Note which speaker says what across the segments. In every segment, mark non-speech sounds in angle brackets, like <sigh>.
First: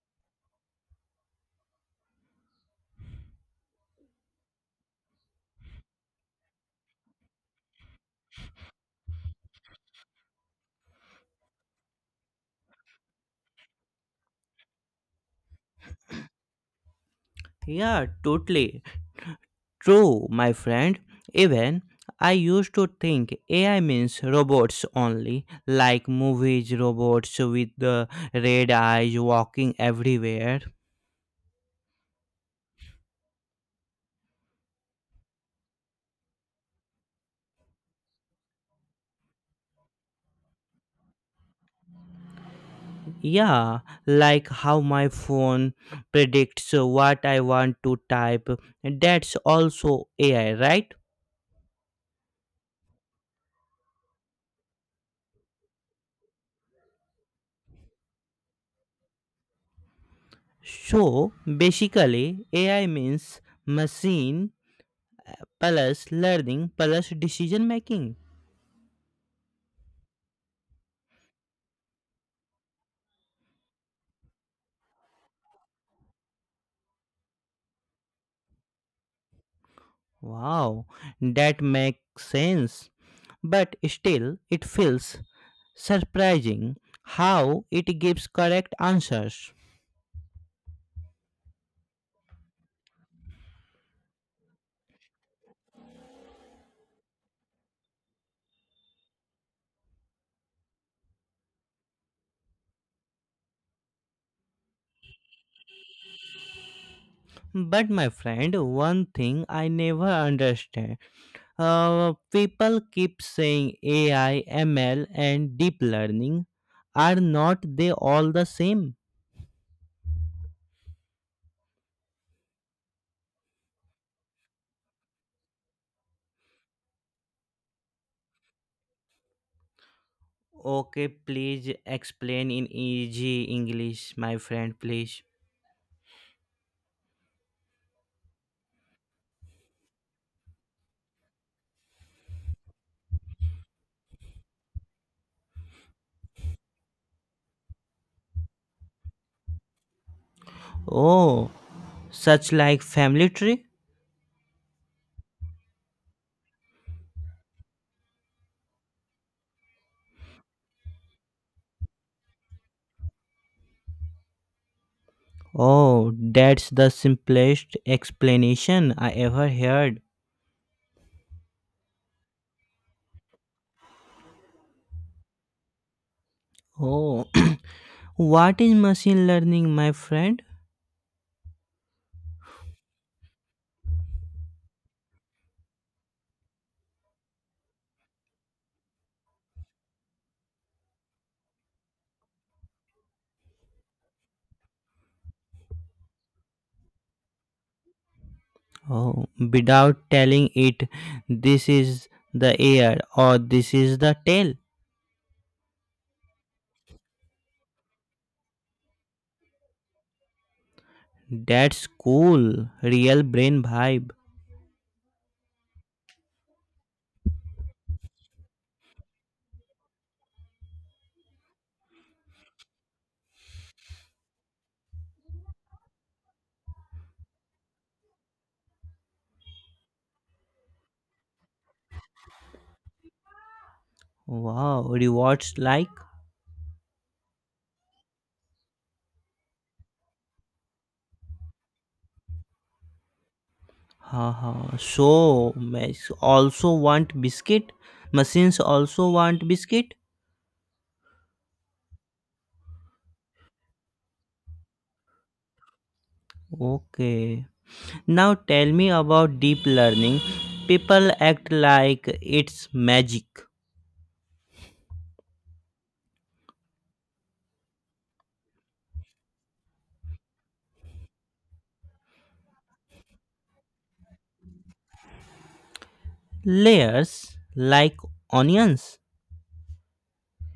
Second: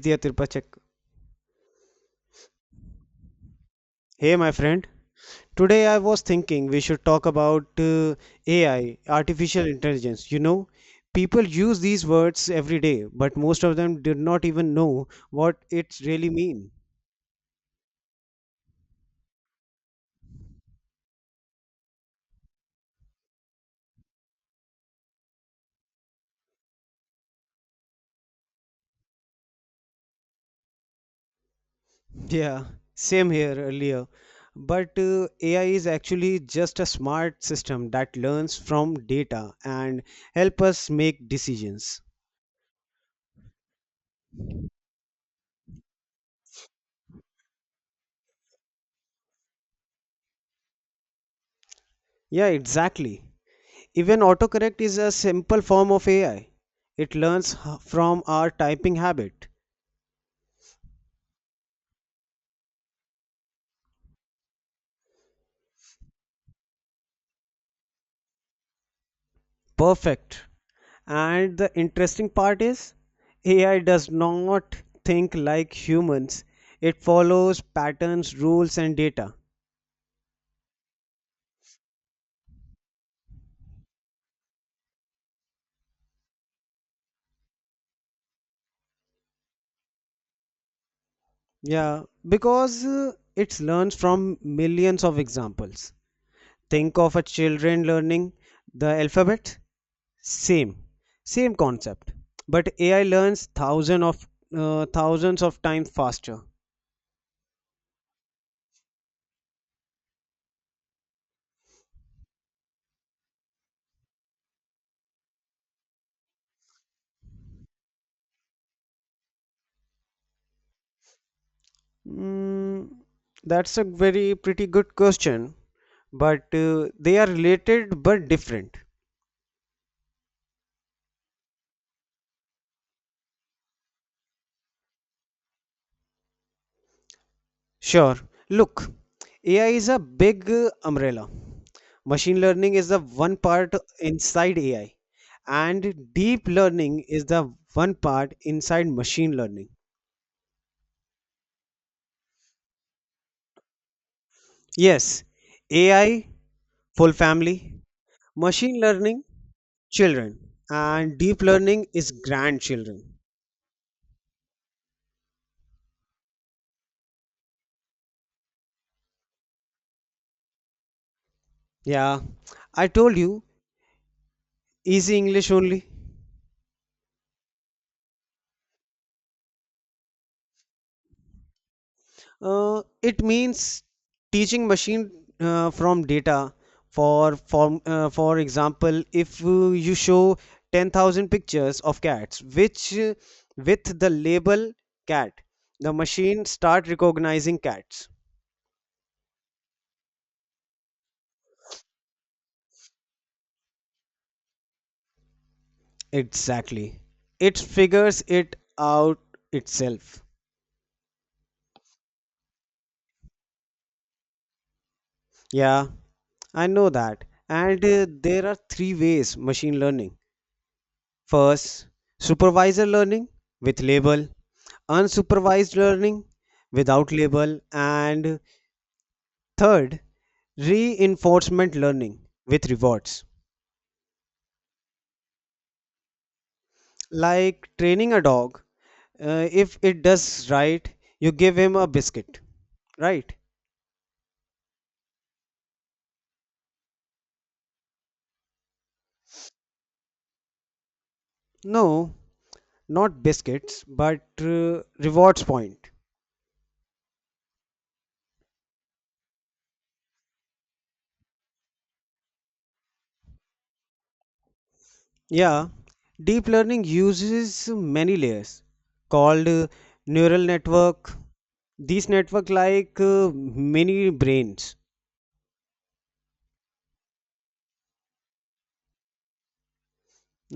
Speaker 1: Vidya Tirupachak. Hey, my friend. Today I was thinking we should talk about AI, artificial intelligence. You know, people use these words every day, but most of them did not even know what it really mean.
Speaker 2: Yeah, totally true, my friend. Even I used to think AI means robots only, like movies, robots with the red eyes walking everywhere.
Speaker 1: Yeah, same here earlier. But AI is actually just a smart system that learns from data and help us make decisions.
Speaker 2: Yeah, like how my phone predicts what I want to type. That's also AI, right?
Speaker 1: Yeah, exactly. Even autocorrect is a simple form of AI. It learns from our typing habit.
Speaker 2: So basically, AI means machine plus learning plus decision making.
Speaker 1: Perfect. And the interesting part is, AI does not think like humans. It follows patterns, rules, and data.
Speaker 2: Wow, that makes sense. But still, it feels surprising how it gives correct answers.
Speaker 1: Yeah, because it learns from millions of examples. Think of a children learning the alphabet. Same, same concept. But AI learns thousands of times faster.
Speaker 2: But my friend, one thing I never understand. People keep saying AI, ML, and deep learning. Are not they all the same?
Speaker 1: Mm, that's a very pretty good question, but they are related but different.
Speaker 2: Okay, please explain in easy English, my friend, please.
Speaker 1: Sure. Look, AI is a big umbrella. Machine learning is the one part inside AI, and deep learning is the one part inside machine learning.
Speaker 2: Oh, such like family tree?
Speaker 1: Yes, AI, full family, machine learning, children, and deep learning is grandchildren.
Speaker 2: Oh, that's the simplest explanation I ever heard.
Speaker 1: Yeah, I told you, easy English only.
Speaker 2: Oh, <clears throat> what is machine learning, my friend?
Speaker 1: It means teaching machine from data. For example, if you show 10,000 pictures of cats, which with the label cat, the machine start recognizing cats.
Speaker 2: Oh, without telling it, this is the ear or this is the tail.
Speaker 1: Exactly. It figures it out itself.
Speaker 2: That's cool. Real brain vibe.
Speaker 1: Yeah, I know that. And there are three ways machine learning. First, supervisor learning with label, unsupervised learning without label, and third, reinforcement learning with rewards.
Speaker 2: Wow, rewards like.
Speaker 1: Like training a dog, if it does right, you give him a biscuit, right?
Speaker 2: Haha. So, machines also want biscuit? Machines also want biscuit?
Speaker 1: No, not biscuits, but rewards point.
Speaker 2: Okay. Now tell me about deep learning. People act like it's magic.
Speaker 1: Yeah, deep learning uses many layers called neural network. These network like mini brains.
Speaker 2: Layers like onions.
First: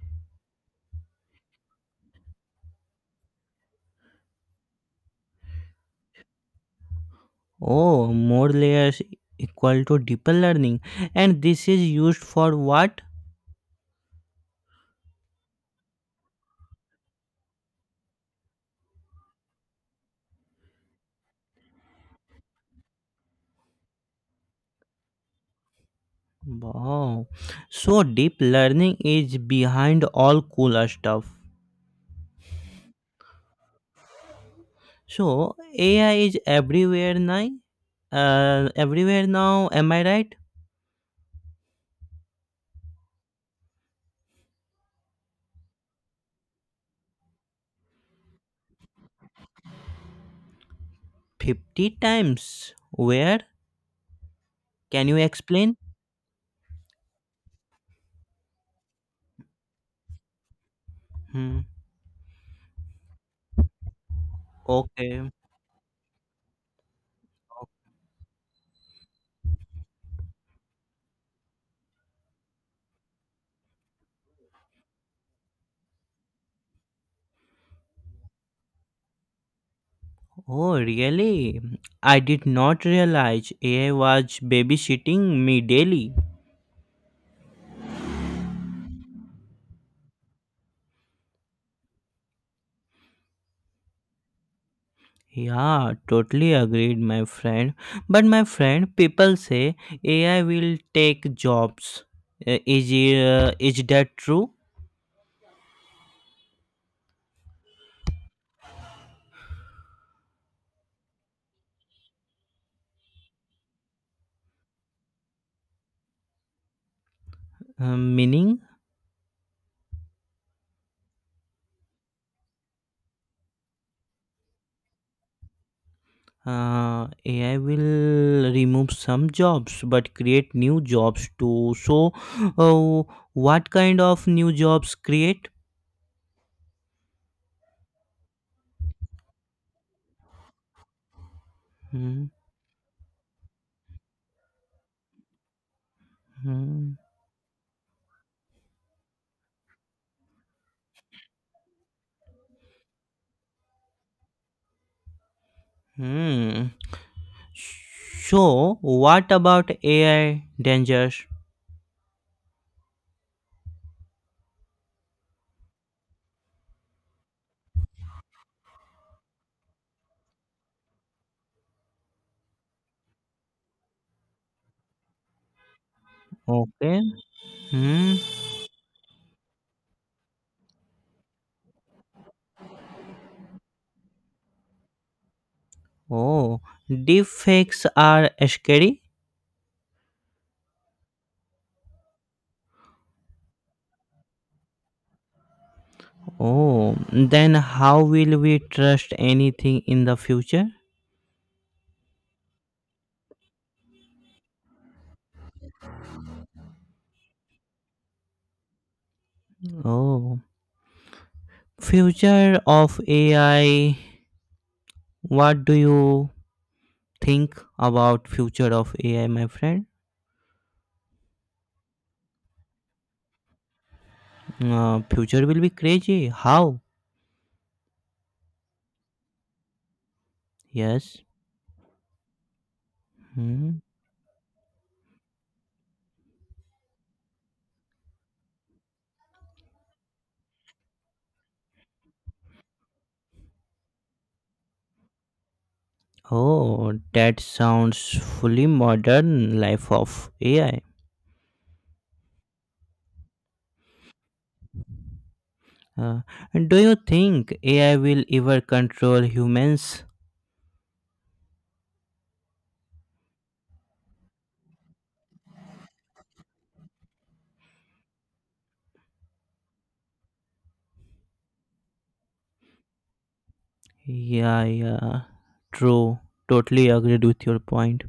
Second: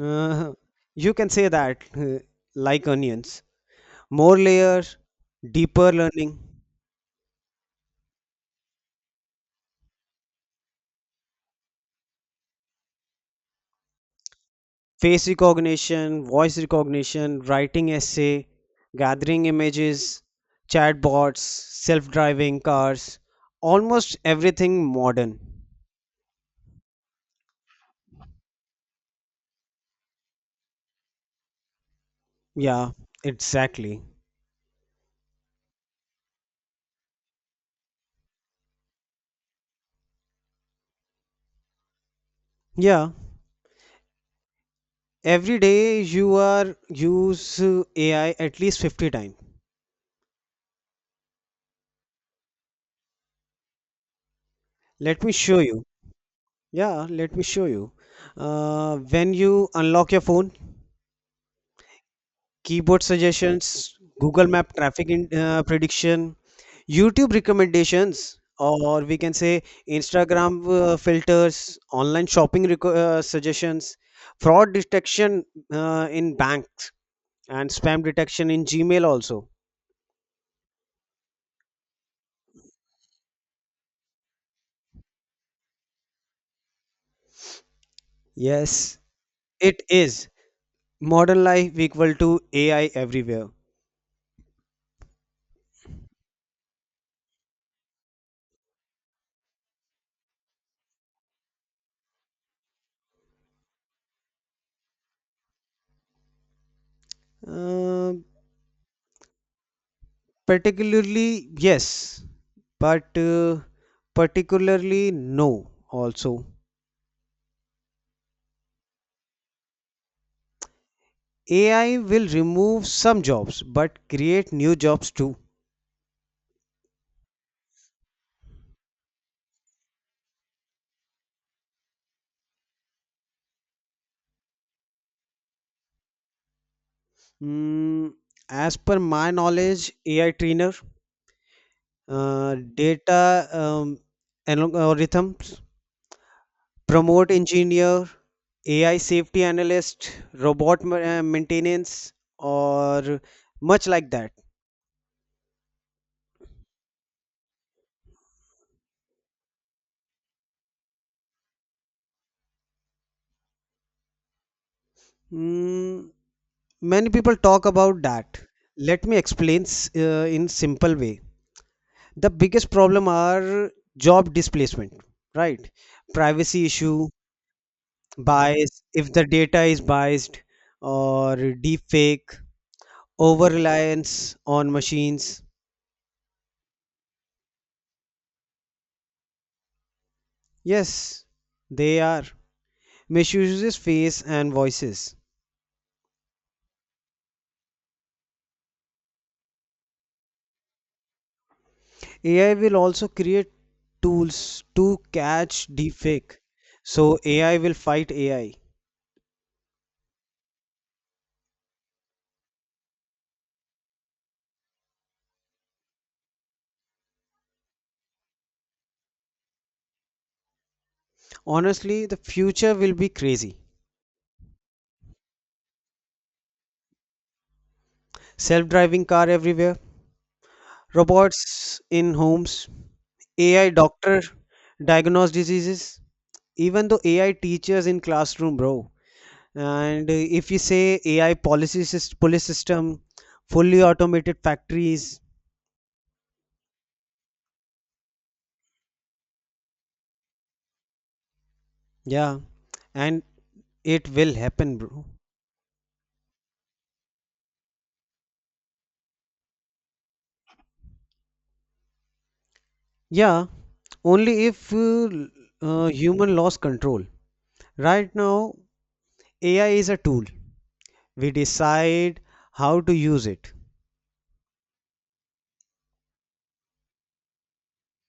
Speaker 1: Uh, you can say that like onions. More layers, deeper learning,
Speaker 2: Oh, more layers equal to deeper learning. And this is used for what?
Speaker 1: face recognition, voice recognition, writing essay, gathering images, chatbots, self-driving cars, almost everything modern.
Speaker 2: Wow. So deep learning is behind all cool stuff.
Speaker 1: Yeah, exactly.
Speaker 2: So AI is everywhere now. Everywhere now. Am I right?
Speaker 1: Yeah. Every day you are use AI at least 50 times.
Speaker 2: 50 times. Where? Can you
Speaker 1: Let me show
Speaker 2: explain?
Speaker 1: you. Yeah, let me show you. When you unlock your phone,
Speaker 2: Hmm.
Speaker 1: keyboard suggestions, Google Map traffic
Speaker 2: Okay.
Speaker 1: prediction, YouTube recommendations, or we can say Instagram filters, online shopping suggestions, fraud detection in banks, and spam detection in Gmail also.
Speaker 2: Oh, really? I did not realize AI was babysitting me daily.
Speaker 1: Yes, it is. Modern life equal to AI everywhere?
Speaker 2: Yeah, totally agreed, my friend. But my friend, people say AI will take jobs. Is that true?
Speaker 1: Uh, Particularly, yes, but particularly, no, also.
Speaker 2: Meaning,
Speaker 1: AI will remove some jobs but create new jobs too.
Speaker 2: AI will remove some jobs but create new jobs too. So, uh, what kind of new jobs create?
Speaker 1: Mm, as per my knowledge, AI trainer,
Speaker 2: Hmm.
Speaker 1: data algorithms,
Speaker 2: Hmm.
Speaker 1: promote engineer, AI safety analyst, robot maintenance, or much like that.
Speaker 2: Hmm. So, what about AI dangers?
Speaker 1: Mm, many people talk about that. Let me explain in simple way. The biggest problem are job displacement, right? Privacy
Speaker 2: Okay.
Speaker 1: issue,
Speaker 2: Hmm.
Speaker 1: bias, if the data is biased or deep fake, over reliance on machines.
Speaker 2: Oh, deepfakes are scary.
Speaker 1: Yes, they are. Misuses face and voices.
Speaker 2: Oh, then how will we trust anything in the future?
Speaker 1: AI will also create tools to catch deepfake. So AI will fight AI.
Speaker 2: Oh, future of AI. What do you think about future of AI, my friend?
Speaker 1: Honestly, the future will be crazy.
Speaker 2: Future will be crazy. How?
Speaker 1: Self-driving car everywhere,
Speaker 2: Yes.
Speaker 1: robots in homes, AI
Speaker 2: Hmm.
Speaker 1: doctor diagnose diseases, even though AI teachers in classroom, bro. And if you say AI police system, fully automated factories,
Speaker 2: Oh, that sounds fully modern life of AI.
Speaker 1: yeah, and it will happen, bro.
Speaker 2: Uh, and do you think AI will ever control humans?
Speaker 1: Yeah, only if human lost control. Right now, AI is a tool. We decide how to use it.
Speaker 2: Yeah, yeah, true. Totally agreed with your point.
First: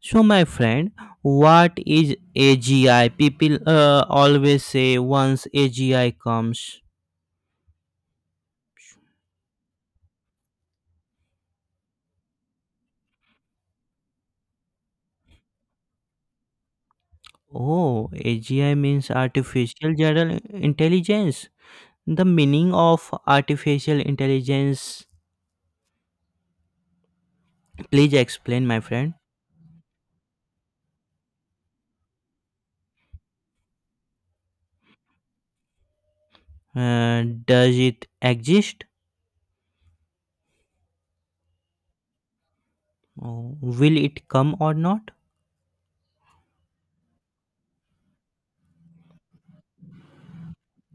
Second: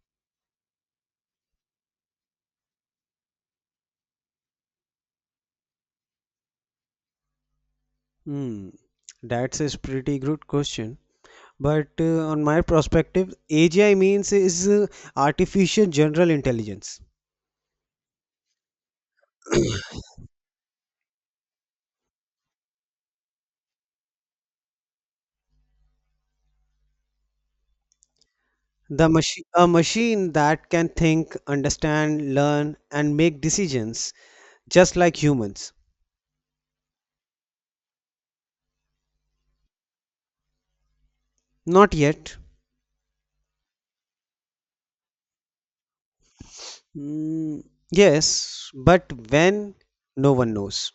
Speaker 2: So, my friend, what is AGI? People always say once AGI comes.
Speaker 1: Hmm, that's a pretty good question. But on my perspective, AGI means is artificial general intelligence.
Speaker 2: Oh, AGI means artificial general intelligence. The meaning of artificial intelligence, please explain, my
Speaker 1: The
Speaker 2: friend.
Speaker 1: machine, a machine that can think, understand, learn, and make decisions just like humans.
Speaker 2: Does it exist?
Speaker 1: Not yet.
Speaker 2: Oh, will it come or not?
Speaker 1: Mm, yes, but when? No one knows.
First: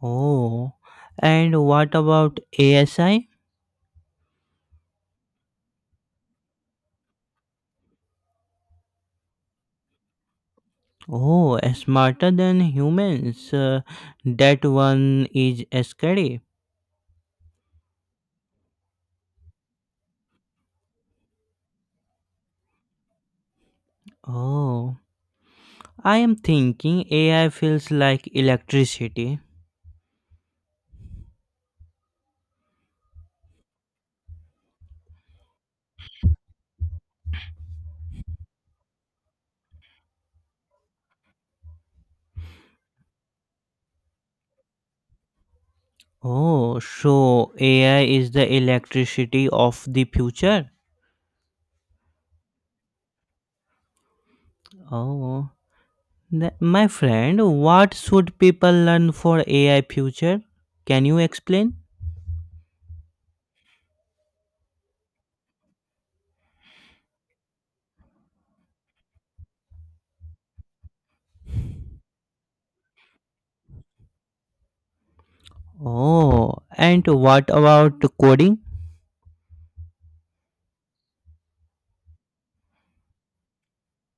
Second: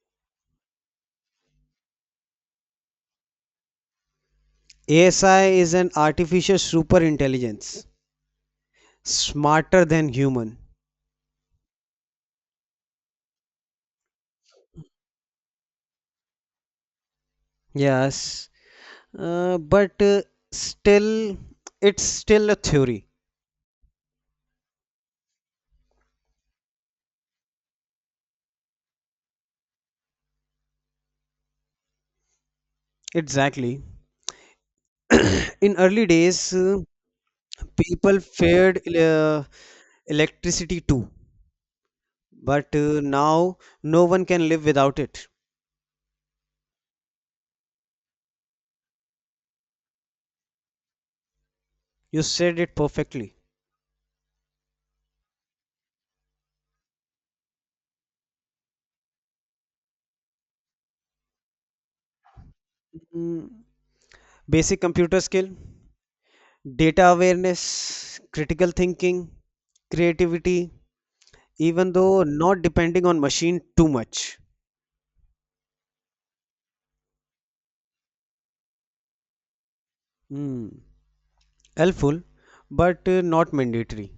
Speaker 2: Oh, and what about ASI?
Speaker 1: ASI is an artificial super intelligence, smarter than human.
Speaker 2: Oh, smarter than humans. That one is scary.
Speaker 1: Yes, but still, it's still a theory.
Speaker 2: Oh, I am thinking AI feels like electricity.
Speaker 1: Exactly. In early days, people feared electricity too, but now no one can live without it.
Speaker 2: Oh, so AI is the electricity of the future.
Speaker 1: You said it perfectly.
Speaker 2: Oh, my friend, what should people learn for AI future? Can you explain?
Speaker 1: Mm, basic computer skill, data awareness, critical thinking, creativity, even though not depending on machine too much.
Speaker 2: Oh, and what about coding?
Speaker 1: Mm, helpful, but not mandatory.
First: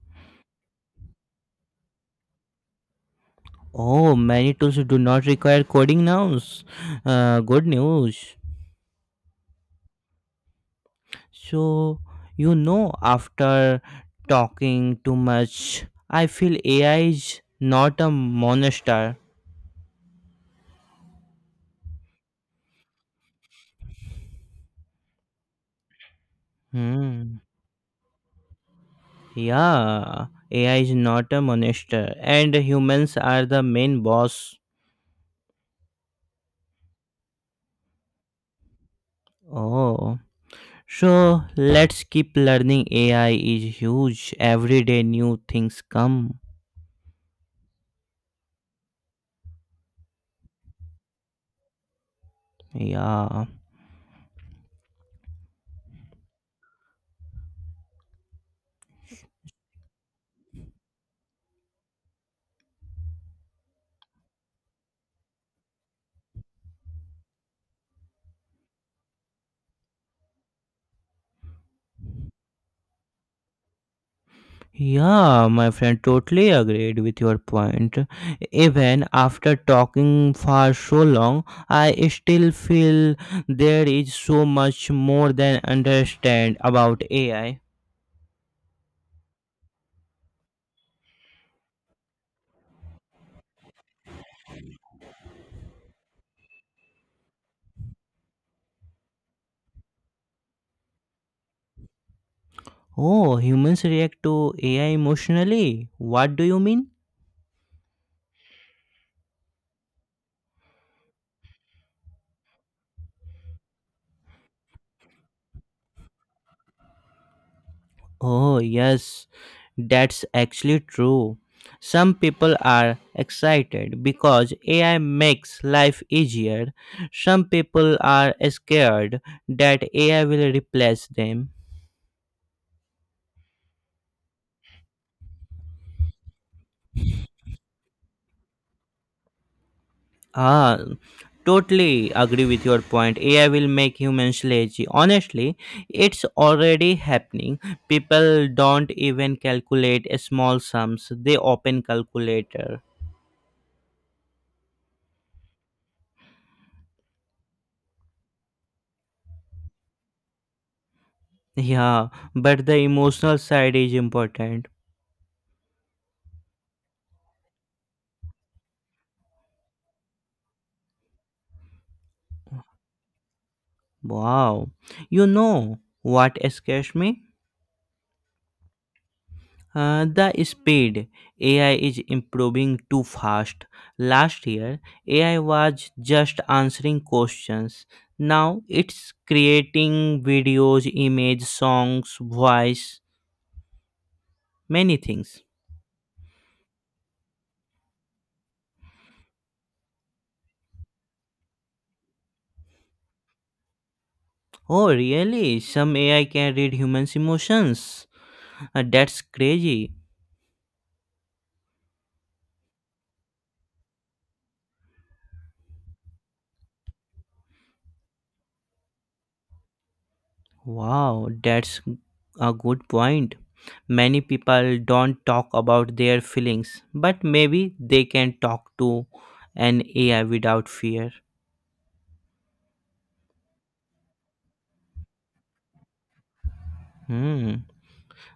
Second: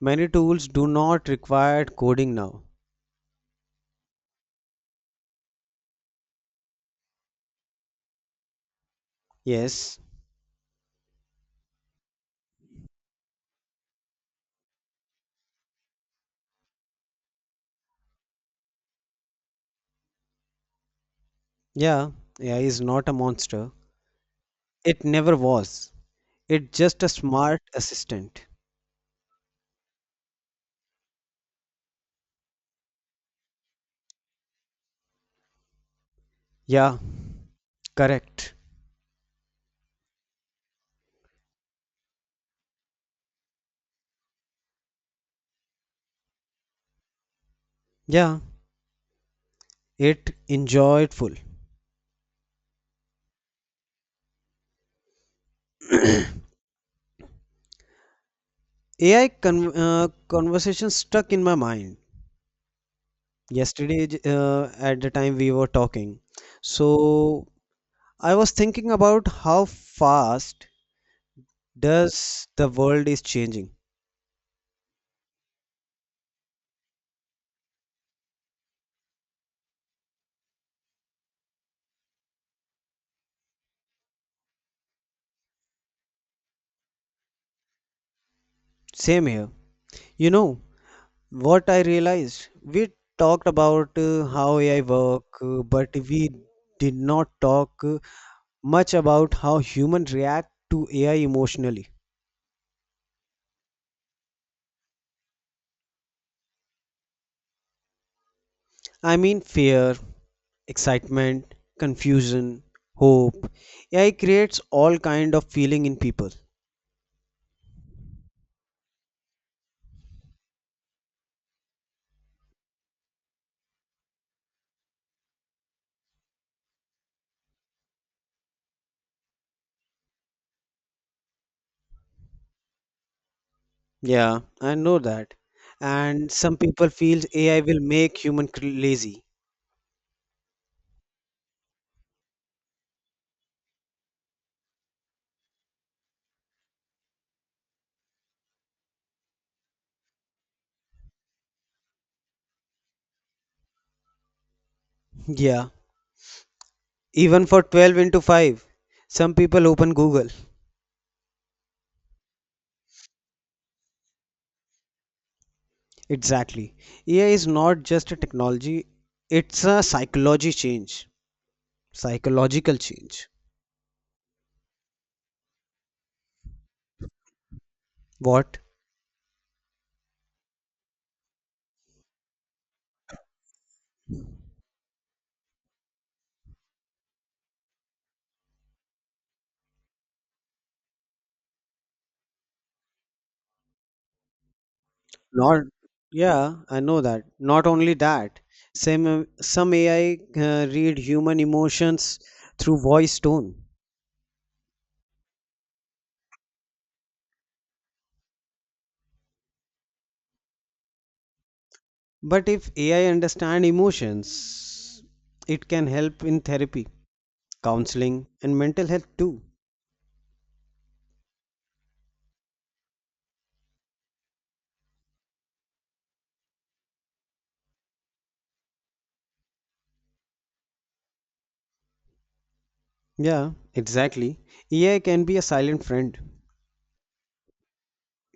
Speaker 1: Many tools do not require coding now.
Speaker 2: Oh, many tools do not require coding nouns. Good news.
Speaker 1: Yes,
Speaker 2: So, after talking too much, I feel AI is not a monster.
Speaker 1: yeah, AI is not a monster. It never was. It's just a
Speaker 2: Hmm.
Speaker 1: smart assistant.
Speaker 2: Yeah, AI is not a monster, and humans are the main boss.
Speaker 1: Yeah, correct.
Speaker 2: Oh. So let's keep learning. AI is huge. Every day new things come.
Speaker 1: Yeah, it enjoyed full.
Speaker 2: Yeah.
Speaker 1: Conversation stuck in my mind. Yesterday, at the time we were talking, so I was thinking about how fast does the world is changing.
Speaker 2: Yeah, my friend totally agreed with your point. Even after talking for so long, I still feel there is so much more than understand about AI.
Speaker 1: Same here. You know, what I realized, we talked about how AI work, but we did not talk much about how humans react to AI emotionally.
Speaker 2: Oh, humans react to AI emotionally. What do you mean?
Speaker 1: I mean, fear, excitement, confusion, hope. AI creates all kind of feeling in people.
Speaker 2: Oh, yes, that's actually true. Some people are excited because AI makes life easier. Some people are scared that AI will replace them.
Speaker 1: Yeah, I know that. And some people feel AI will make lazy.
Speaker 2: Ah, totally agree with your point. AI will make humans lazy. Honestly, it's already happening. People don't even calculate small sums, they open calculator.
Speaker 1: Yeah, even for 12 into 5, some people open Google.
Speaker 2: Yeah, but the emotional side is important.
Speaker 1: Exactly. AI is not just a technology, it's a psychological change.
Speaker 2: Wow. You know what scares me?
Speaker 1: What?
Speaker 2: The speed AI is improving too fast. Last year, AI was just answering questions. Now it's creating videos, images, songs, voice, many things.
Speaker 1: Not, yeah, I know that. Not only that, some AI read human emotions through voice tone.
Speaker 2: Oh, really? Some AI can read humans' emotions? That's crazy.
Speaker 1: But if AI understand emotions, it can help in therapy, counseling, and mental health too.
Speaker 2: Wow, that's a good point. Many people don't talk about their feelings, but maybe they can talk to an AI without fear.
Speaker 1: Yeah, exactly. AI can be a silent friend.
Speaker 2: Hmm.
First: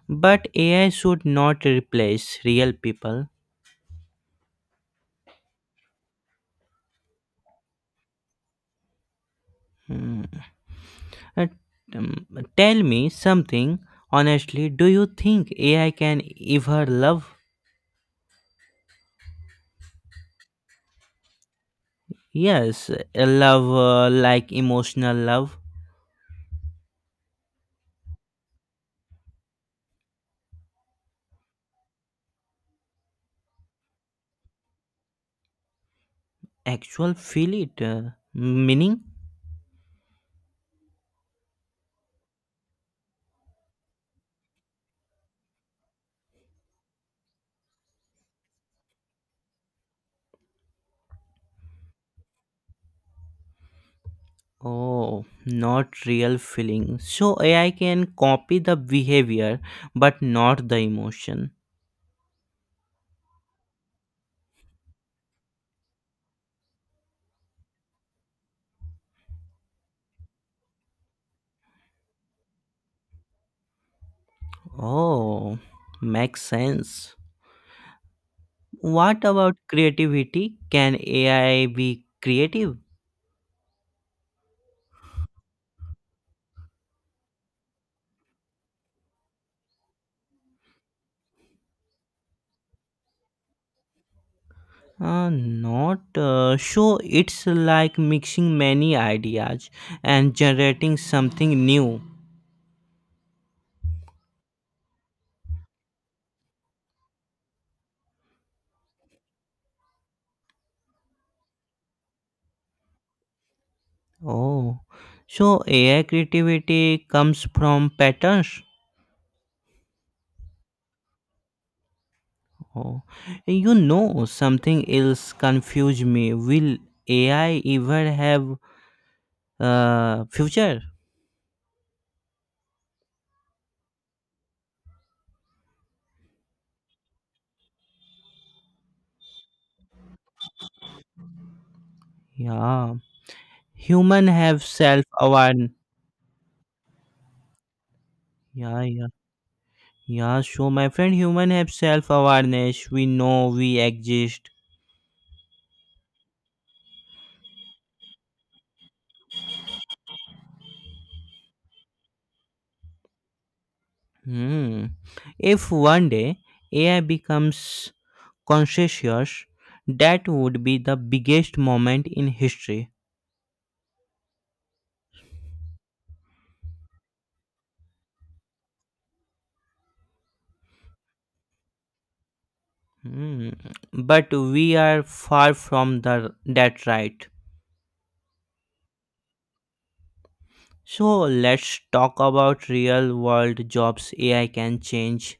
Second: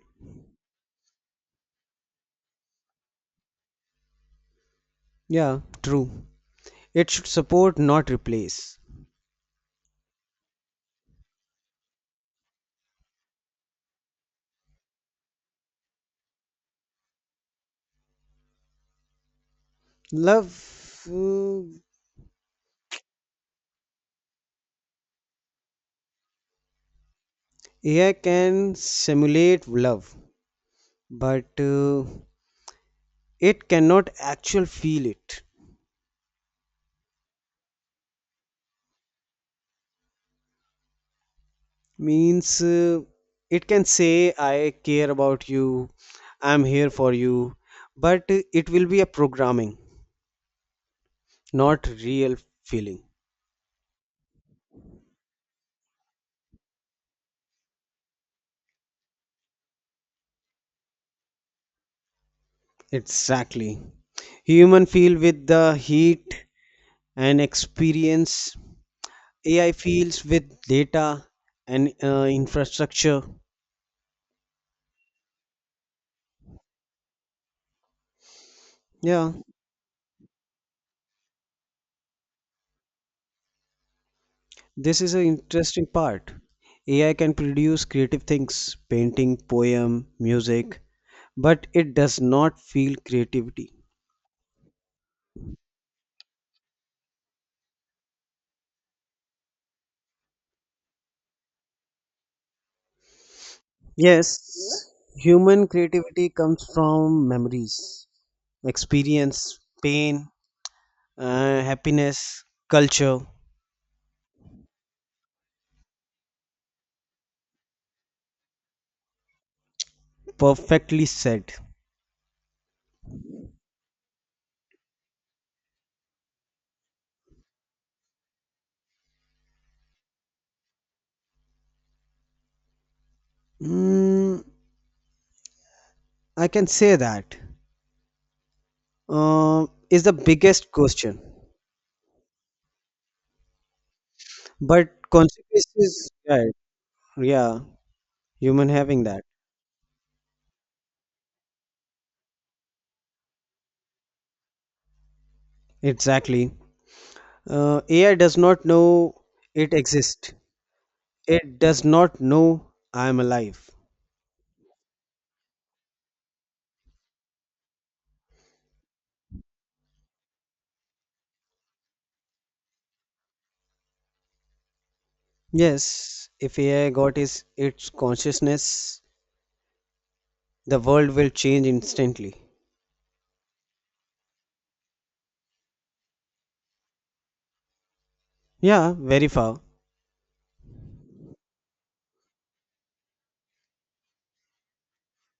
Speaker 2: But AI should not replace real people.
Speaker 1: Yeah, true. It should support, not replace.
Speaker 2: Hmm. Uh, um, Tell me something honestly. Do you think AI can ever love?
Speaker 1: Love, mm,
Speaker 2: Yes, a love like emotional love.
Speaker 1: AI can simulate love, but it cannot actually feel it.
Speaker 2: Actual feel it. Meaning?
Speaker 1: Means it can say, I care about you, I'm here for you, but it will be a programming, not real feeling.
Speaker 2: Oh, not real feeling. So AI can copy the behavior but not the emotion.
Speaker 1: Exactly. Human feel with the heat and experience, AI feels with data and infrastructure.
Speaker 2: Oh, makes sense. What
Speaker 1: Yeah.
Speaker 2: about creativity? Can AI be creative?
Speaker 1: This is an interesting part. AI can produce creative things, painting, poem, music, but it does not feel creativity.
Speaker 2: Not, so it's like mixing many ideas and generating something new.
Speaker 1: Yes, human creativity comes from memories, experience, pain, happiness, culture.
Speaker 2: Oh, so AI creativity comes from patterns.
Speaker 1: Perfectly said.
Speaker 2: Oh, something else confuse me. Will AI ever have future?
Speaker 1: Mm, I can say that is the biggest question,
Speaker 2: Yeah, human have
Speaker 1: but
Speaker 2: self awareness.
Speaker 1: consequences, right? Yeah, human
Speaker 2: Yeah,
Speaker 1: having
Speaker 2: yeah,
Speaker 1: that
Speaker 2: yeah. So my friend, human have self awareness. We know we exist.
Speaker 1: exactly. AI does not know it exists. It does not know I am alive.
Speaker 2: Hmm. If one day AI becomes conscious, that would be the biggest moment in history.
Speaker 1: Yes, if AI got is its consciousness, the world will change instantly.
Speaker 2: Hmm. But we are far from the that right.
Speaker 1: Yeah, very far.
Speaker 2: So let's talk about real world jobs AI can change.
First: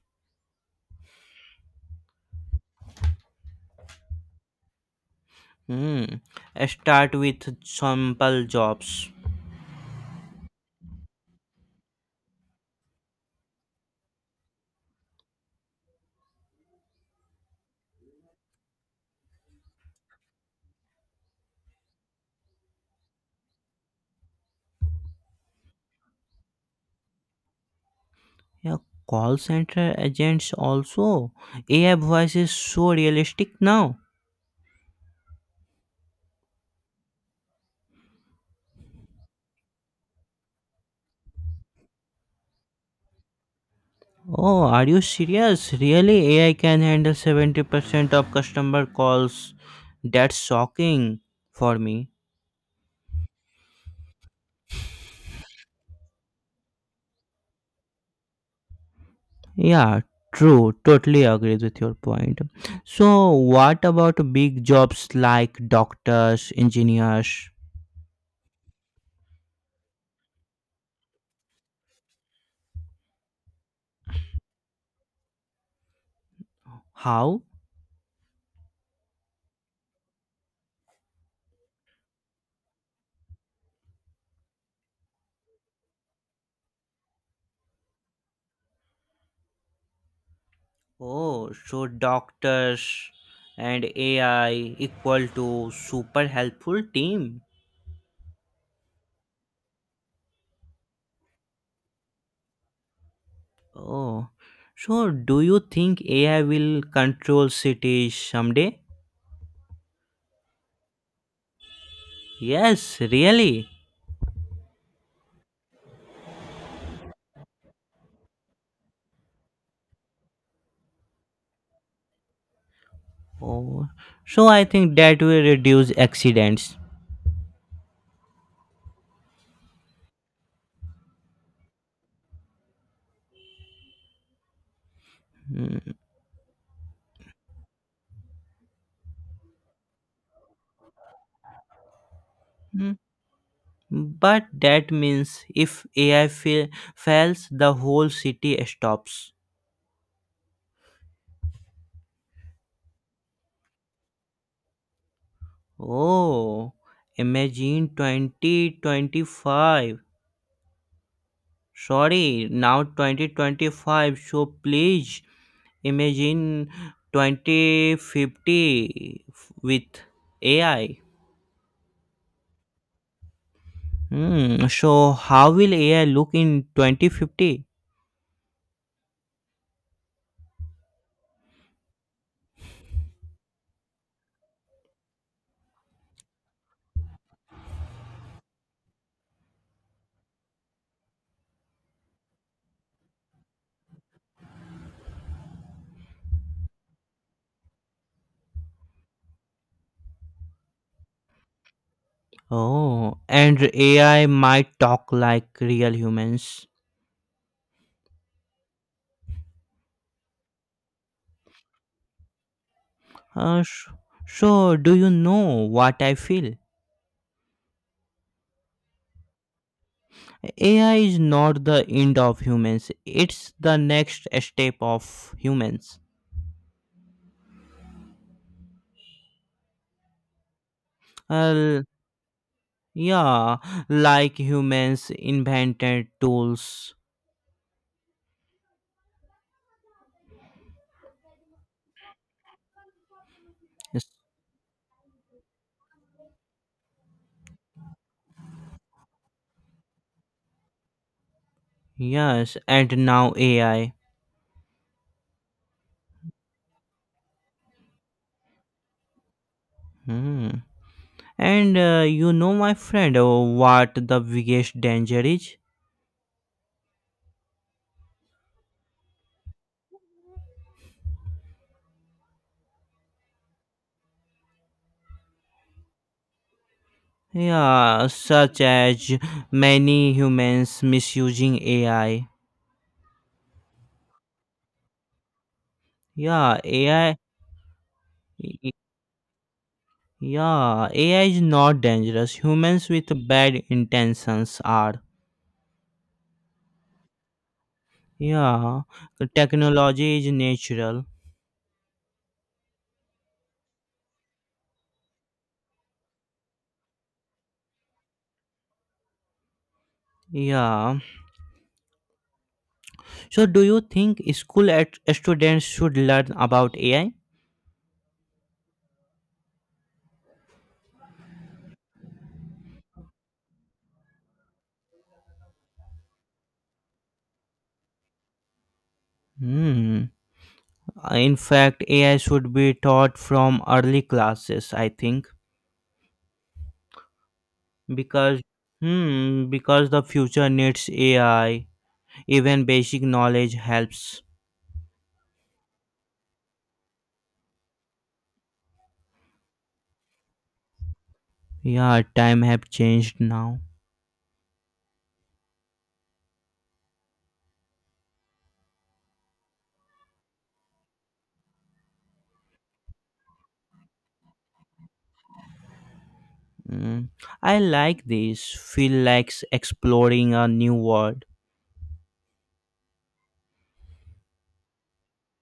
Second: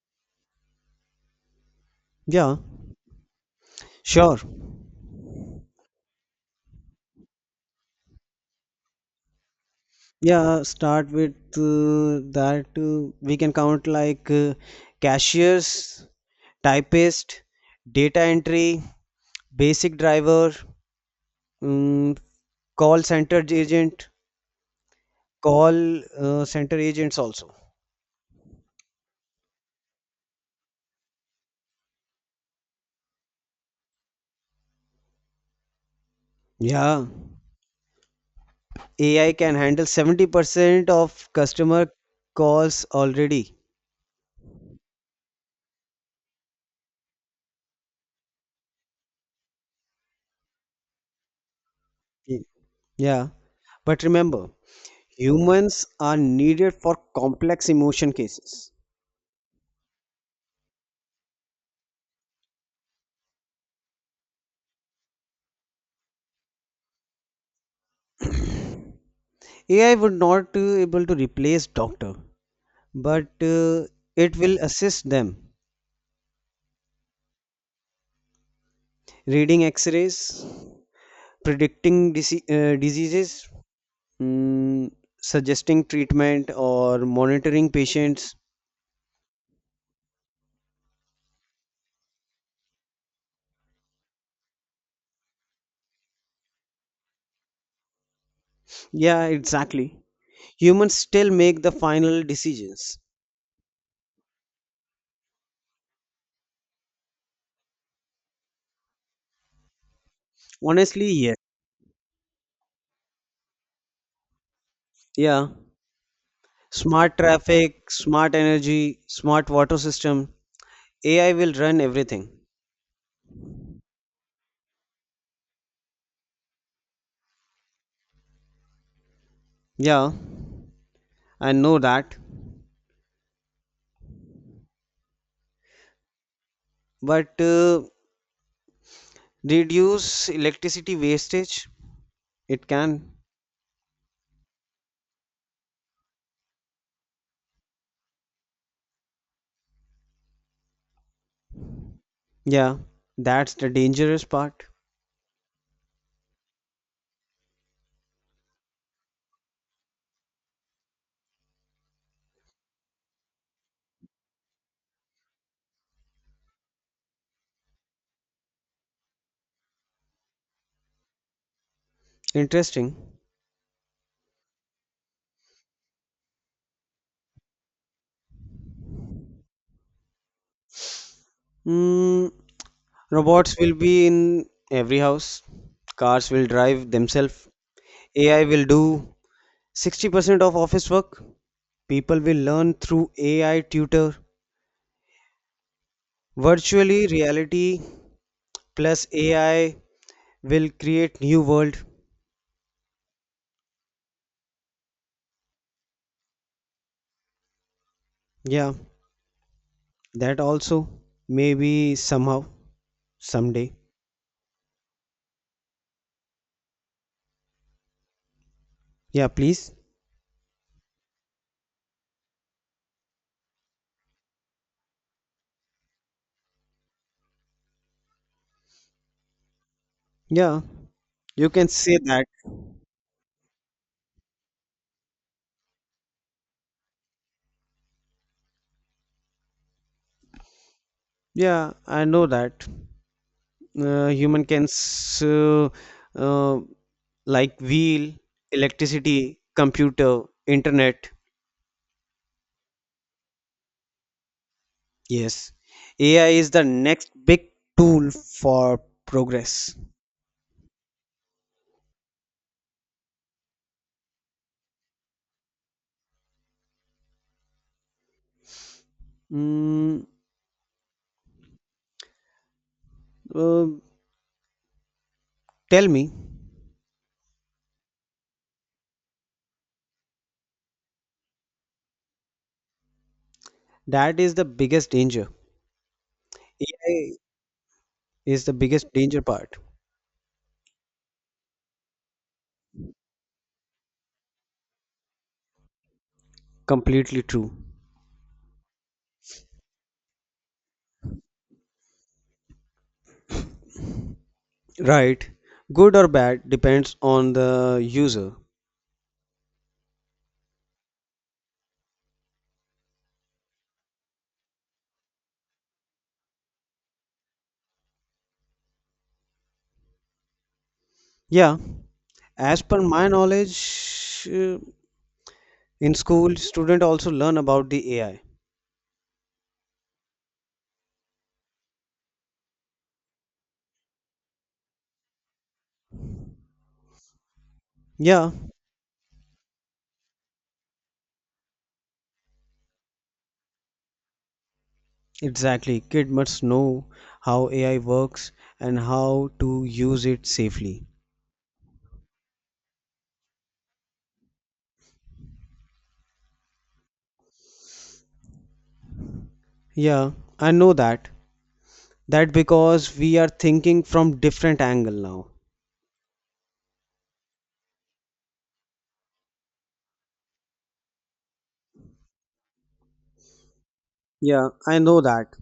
Speaker 1: Yeah, sure.
Speaker 2: Hmm. Start with simple jobs.
Speaker 1: Yeah, start with that. We can count like cashiers, typist, data entry, basic driver, mm, call center agent, call center agents also.
Speaker 2: Yeah, call center agents also. AI voice is so realistic now.
Speaker 1: Yeah, AI can handle 70% of customer calls already.
Speaker 2: Oh, are you serious? Really? AI can handle 70% of customer calls. That's shocking for me.
Speaker 1: Y- Yeah, but remember, humans are needed for complex emotion cases.
Speaker 2: Yeah, true. Totally agrees with your point. So, what about big jobs like doctors, engineers?
Speaker 1: AI would not able to replace doctor, but it will assist them
Speaker 2: How?
Speaker 1: reading X-rays, predicting diseases, mm, suggesting treatment, or monitoring patients.
Speaker 2: Oh, so doctors and AI equal to super helpful team.
Speaker 1: Yeah, exactly. Humans still make the final decisions.
Speaker 2: Oh, so do you think AI will control cities someday?
Speaker 1: Honestly, yes.
Speaker 2: Yes, really.
Speaker 1: Yeah. Smart traffic, smart energy, smart water system. AI will run everything.
Speaker 2: Oh, so I think that will reduce accidents.
Speaker 1: Yeah, I know that.
Speaker 2: Hmm.
Speaker 1: But reduce electricity wastage? It
Speaker 2: hmm.
Speaker 1: can.
Speaker 2: But that means if AI fails, the whole city stops.
Speaker 1: Yeah, that's the dangerous part.
Speaker 2: Oh, imagine 2025. Sorry, now 2025. So please imagine 2050 with AI.
Speaker 1: Interesting.
Speaker 2: Hmm, so how will AI look in 2050?
Speaker 1: Mm, robots will be in every house. Cars will drive themselves. AI will do 60% of office work. People will learn through AI tutor. Virtually reality plus AI will create new world.
Speaker 2: Oh, and AI might talk like real humans.
Speaker 1: Yeah, that also maybe somehow
Speaker 2: Uh,
Speaker 1: someday.
Speaker 2: sh- so, do you know what I feel?
Speaker 1: Yeah, please.
Speaker 2: AI is not the end of humans, it's the next step of humans.
Speaker 1: Yeah, you can
Speaker 2: Uh,
Speaker 1: say that.
Speaker 2: yeah, like humans invented tools.
Speaker 1: Yeah, I know that.
Speaker 2: Yes,
Speaker 1: Uh, human can s- uh, uh, like wheel, electricity, computer, internet.
Speaker 2: yes, and now AI.
Speaker 1: Yes, AI is the next big tool for progress.
Speaker 2: Hmm. And my friend, what the biggest danger is?
Speaker 1: Mm, uh, tell me,
Speaker 2: Yeah, such as many humans misusing AI.
Speaker 1: that is the biggest danger.
Speaker 2: Yeah, AI.
Speaker 1: AI is the biggest danger part.
Speaker 2: Yeah, AI is not dangerous. Humans with bad intentions are.
Speaker 1: Completely true.
Speaker 2: Yeah, technology is natural.
Speaker 1: Right. Good or bad depends on the user.
Speaker 2: Yeah. So, do you think school students should learn about AI?
Speaker 1: Yeah. As per my knowledge, uh, in school, student also learn about the AI.
Speaker 2: Hmm. In fact, AI should be taught from early classes. I think
Speaker 1: Yeah,
Speaker 2: because because the future needs AI. Even basic knowledge helps.
Speaker 1: exactly. Kid must know how AI works and how to use it safely.
Speaker 2: Yeah, time have changed now.
Speaker 1: Yeah, I know that. That because we are thinking from different angle now.
Speaker 2: Mm, I like this. Feel like exploring a new world.
Speaker 1: Yeah, I know that.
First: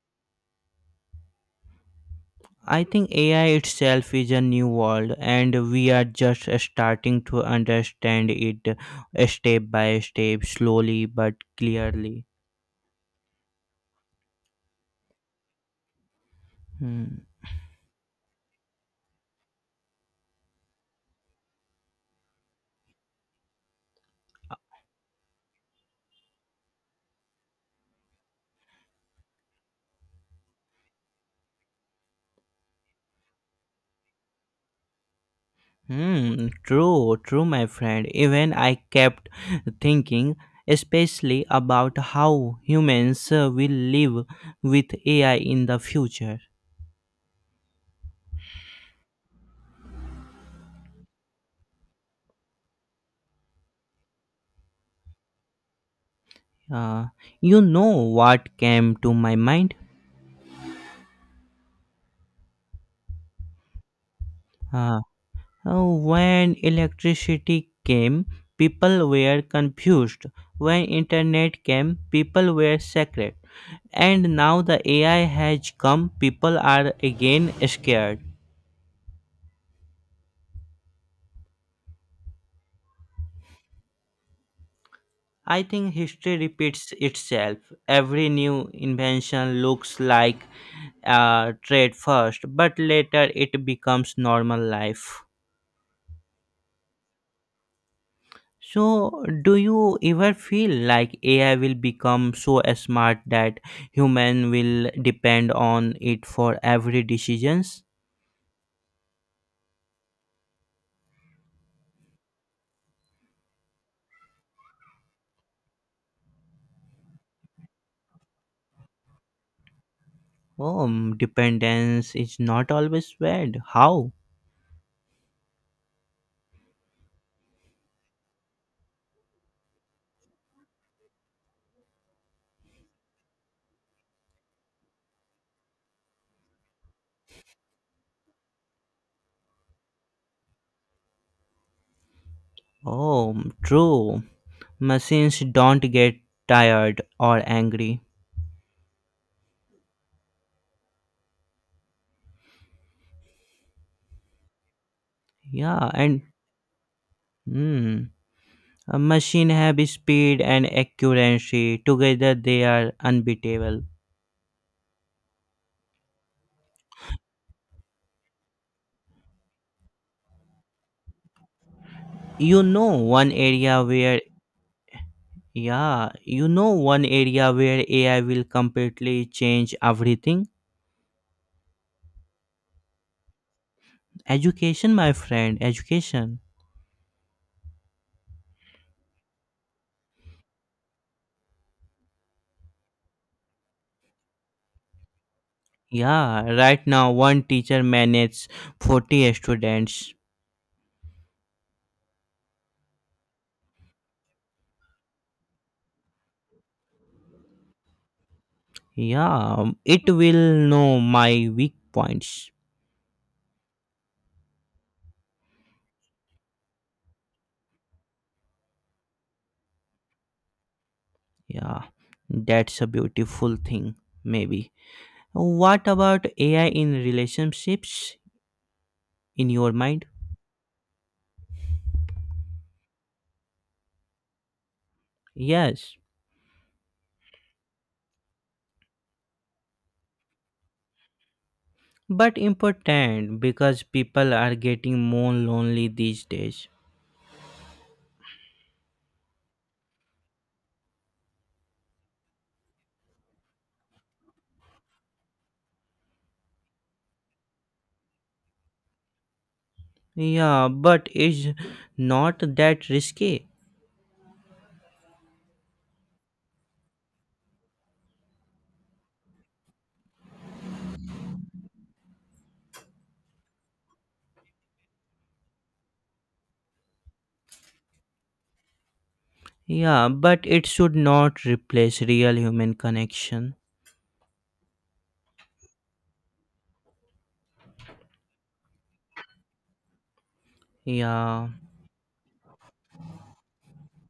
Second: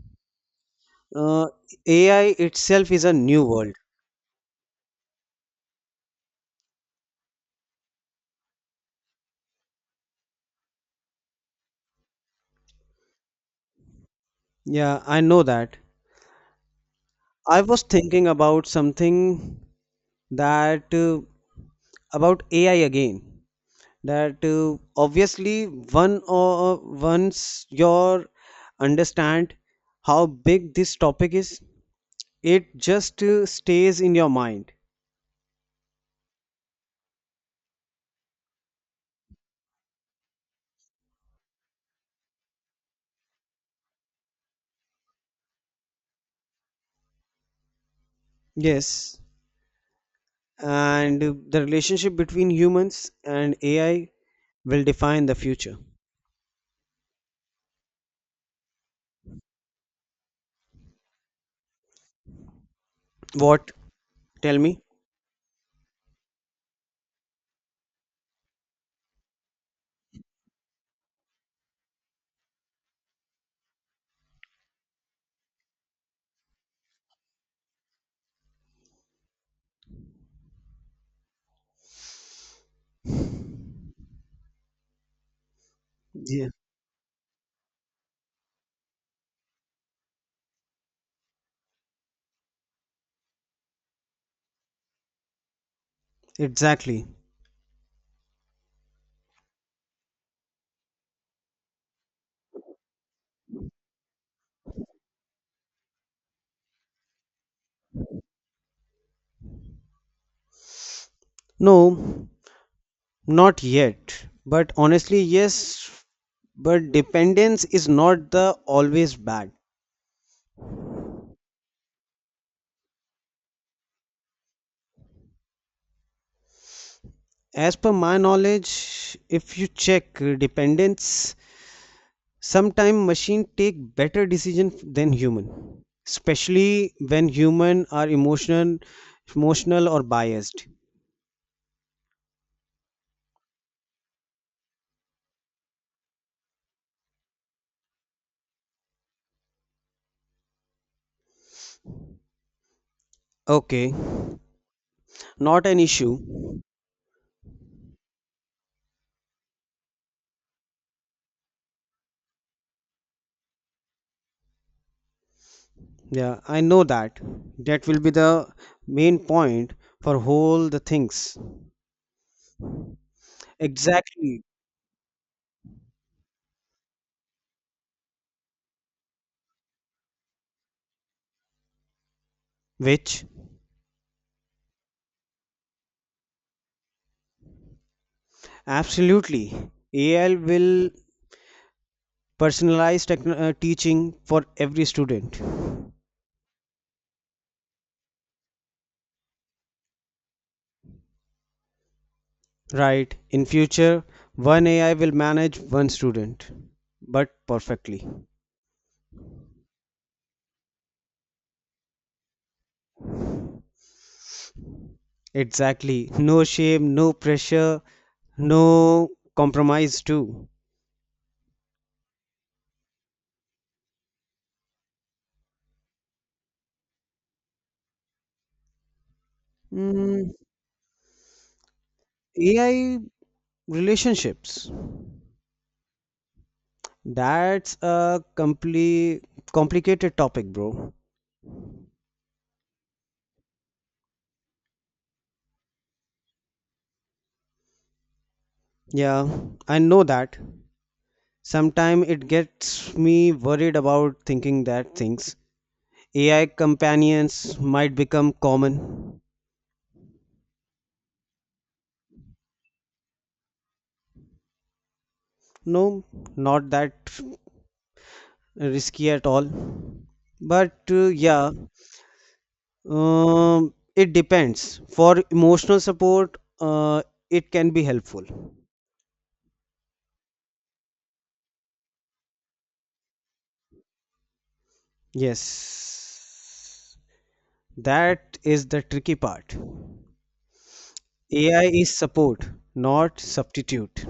Speaker 1: Uh, AI
Speaker 2: I
Speaker 1: itself is
Speaker 2: think
Speaker 1: a new
Speaker 2: AI
Speaker 1: world.
Speaker 2: itself is a new world, and we are just starting to understand it step by step, slowly but clearly.
Speaker 1: Yeah, I know that.
Speaker 2: Hmm.
Speaker 1: I was thinking about something that about AI again. That Obviously one or once you understand how big this topic is, it just stays in your mind.
Speaker 2: Hmm. True, true, my friend. Even I kept thinking, especially about how humans will live with AI in the future.
Speaker 1: Yes, and the relationship between humans and AI will define the future.
Speaker 2: Uh, you know what came to my mind?
Speaker 1: What? Tell me.
Speaker 2: Uh, Oh, when electricity came, people were confused. When internet came, people were scared. And now the AI has come, people are again scared. I think history
Speaker 1: Yeah.
Speaker 2: repeats itself. Every new invention looks like a trade first, but later it becomes normal life.
Speaker 1: Exactly.
Speaker 2: So, do you ever feel like AI will become so smart that human will depend on it for every decisions?
Speaker 1: No, not yet. But honestly, yes, but dependence is not the always bad.
Speaker 2: Oh, mm, dependence is not always bad. How?
Speaker 1: As per my knowledge, if you check dependence, sometime machine take better decision than human, especially when human are emotional, or biased.
Speaker 2: Oh, mm, true. Machines don't get tired or angry.
Speaker 1: Okay. Not an
Speaker 2: Yeah, and
Speaker 1: issue,
Speaker 2: hmm, a machine have speed and accuracy. Together, they are unbeatable.
Speaker 1: yeah, I know that. That will be the main point for whole the things.
Speaker 2: You know, one area where
Speaker 1: Exactly.
Speaker 2: Yeah, you know one area where AI will completely change everything?
Speaker 1: Which?
Speaker 2: Education, my friend, education.
Speaker 1: Absolutely, AI will personalize teaching for every student.
Speaker 2: Yeah, right now one teacher manages 40 students.
Speaker 1: Right, in future one AI will manage one student, but perfectly.
Speaker 2: Yeah, it will know my weak points.
Speaker 1: Exactly, no shame, no pressure, no compromise too.
Speaker 2: Yeah, that's a beautiful thing, maybe. What about AI in relationships in your mind?
Speaker 1: Mm, AI relationships.
Speaker 2: Yes,
Speaker 1: That's a complicated topic, bro.
Speaker 2: but important because people are getting more lonely these days.
Speaker 1: Yeah, I know that. Sometimes it gets me worried about thinking that things AI companions might become common.
Speaker 2: Yeah, but is not that risky.
Speaker 1: No, not that risky at all. But yeah, it depends. For emotional support, it can be helpful.
Speaker 2: Yeah, but it should not replace real human connection.
Speaker 1: Yes, that is the tricky part.
Speaker 2: Yeah,
Speaker 1: AI is support, not substitute.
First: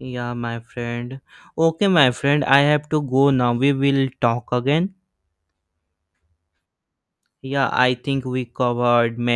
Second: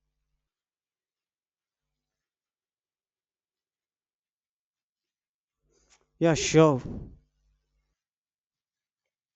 Speaker 2: yeah, my friend. Okay, my friend, I have to go now. We will talk again.
Speaker 1: Yeah, sure.
Speaker 2: Yeah, I think we covered many